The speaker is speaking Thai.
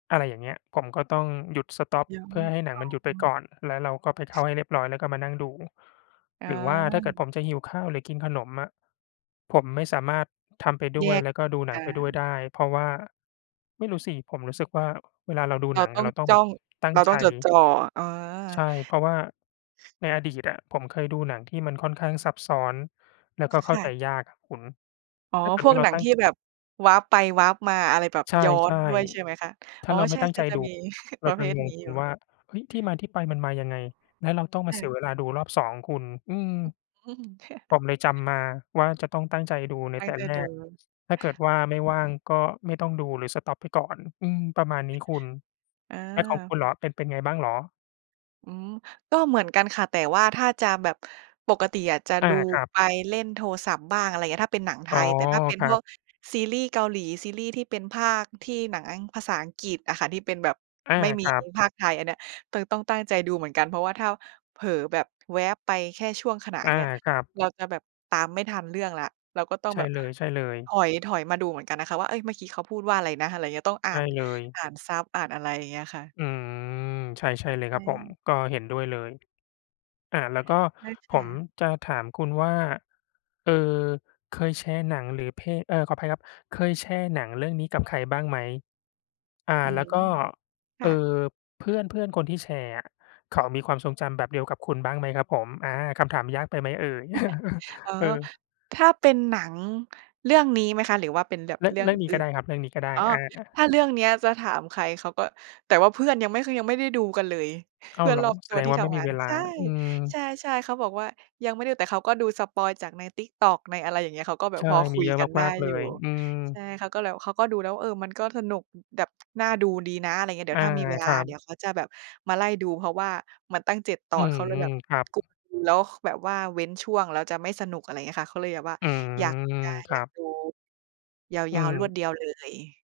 อะไรอย่างเงี้ย ผมก็ต้องหยุด สต็อป ย้อเพื่น อให้หนังมันหยุดไอป๋กอ ่อน แล้วเราก็ไปเข้าให้เรียบร้อย แล้วก็มานั่งดู อหรือว่าถ้าเกิดผา มจะหิวข้าว หรือกินขนมอะ ผมไม่สามารถทำไปดแ้ยวย ก แล้วก็ดูหนัองา ไปด้วยได้ เพราะว่า ไม่รู้สิ ผมรู้สึกว่า เวลาเราดูเราหนังตอ้อะ เงราต้องจแ้บอบง ตั้เงราใต้จ องจดจ่อ อา ใช่ เพราะว่าในอดีตอะ ผมเคยดูหนังที่มันค่อนข้างซับซ้อน แล้วก็เขค้า่ใจะ ยากอะคุณ อ๋อ ถ้าเกิดพวว่กาเราหนังตั้ง ที่ แบบ warp ไป warp มา อะไรแบบใชย้อน่ ด้วย ใช่ไหมคะ? ๆ ถ้อ๋าอ เราไใมช่่ ตั้งใจๆ จะดู มี เรปาระจเภะทงนงี้อยู่ ว่า เฮ้ย ที่มาที่ไปมันมายังไง แล้วเราต้องมคา่เสียะ เวลาดูรอบ 2 คุณ อืม ผมเลยจำมาว่า จะต้องตั้งใจดูในตัแ้ตง่ใจแรดู ก อถ้าเกิดว่าไม่ืว่ม าง ก็ไม่ต้องดู หรือ สต็อป ไปก่อน อืม ประมาณนี้คุณ อแล้วของคุา ณเหรอ เป็น เป็นไงบ้างเหรอ? อืม ก็เหมือนกันค่ะ แต่ว่าถ้าจะแบบ ปกติอะ จะอดา ูครัไปบ เล่นโทรศัพท์บ้าง อะไรอย่างเงี้ย ถ้าเป็นหนังไทอ๋อ ย แต่ถ้าเป็นครพัวบ กซีรีส์เกาหลี ซีรีส์ที่เป็นพากย์ที่ หนังอัง ภาษาอังกฤษอะค่ะ ที่เป็นแบบอา ไม่มีครับ พากย์ไทยอันเนี้ย ต ต้องตั้งใจดูเหมือนกัน เพราะว่า ถ้าเผลอแบบแวบไป แค่ช่วงขณะออย่า างเงี้ย ครับ เราจะแบบตามไม่ทันเรื่องแล้ว เราก็ต้องใชแ่บบเลย ถๆ อย ๆ มาดูเหมือนกันนะคะว่า เอ๊ย เมื่อกี้เขาพูดว่าอะไรนะ? อะไรอย่างเงี้ย ต้องใอ่ชา่น เลย อ่านซับ อ่านอะไรอย่างเงี้ยค่ะ อืม ใช่ ใช่เลยครับผม [unintelligible] ก็เห็นด้วยเลย อ่า แล้วก็ใช่คผ่มะ จะถามคุณว่า เอ่อ เคยแชร์หนัง หรือเพลง เออ ขออภัยครับ เคยแชร์หนังเรื่องนี้ กับใครบ้างไหม? อ่า อืแล้ม วก็ คเอ่่อ ะ เพื่อน ๆ คนที่แชร์อะ เขามีความทรงจำแบบเดียวกับคุณบ้างไหมครับผม? อา คำถามยากไปไหมเอ่ย อ๋อ เออ ถ้าเป็นหนังเรื่องนี้ไหมคะ? หรือว่าเป็นแบบเรื่อง เรื่เอรงื่องนี้อืก่็ไน? ด้ครับ เรื่องนี้ก็ได้ อ๋อ อา ถ้าเรื่องเนี้ยจะถามใคร เขาก็ แต่ว่าเพื่อนยังไม่เคย ยังไม่ได้ดูกันเลย อ้เาพืว่อเนหรอ รอบแสตัวดงที่ว่าทไม่ำมงีาน เวลา ใช่ อืม ใช่ ๆ เขาบอกว่า ยังไม่ดู แต่เขาก็ดูสปอยล์จากใน TikTok ในอะไรอย่างเงี้ย เขาก็แบใบช่ พอคมีุยเยอะกันไดม้าก ๆ เลอยู่ ย อืม ใช่ เขาก็เลย เขาก็ดูแล้วว่า เออ มันก็สนุก แบบ น่าดูดีนะ อะไรอย่างเงี้ย เดีอ๋ยา วถ้ามีเวลคา รัเดีบ ๋ยวเขาจะแบบมาไล่ดู เพราะว่ามันตั้ง 7 ตออืน เขาเลยแบม บ ครับ กุ แล้วคือแบบว่าเว้นช่วง แล้วจะไม่สนุก อะไรอย่างเงี้ยค่ะ เขาเลยแบบว่า อือยากม จะ คอรยัากบ ดูยอืาว ๆ รวดม เดียวเลย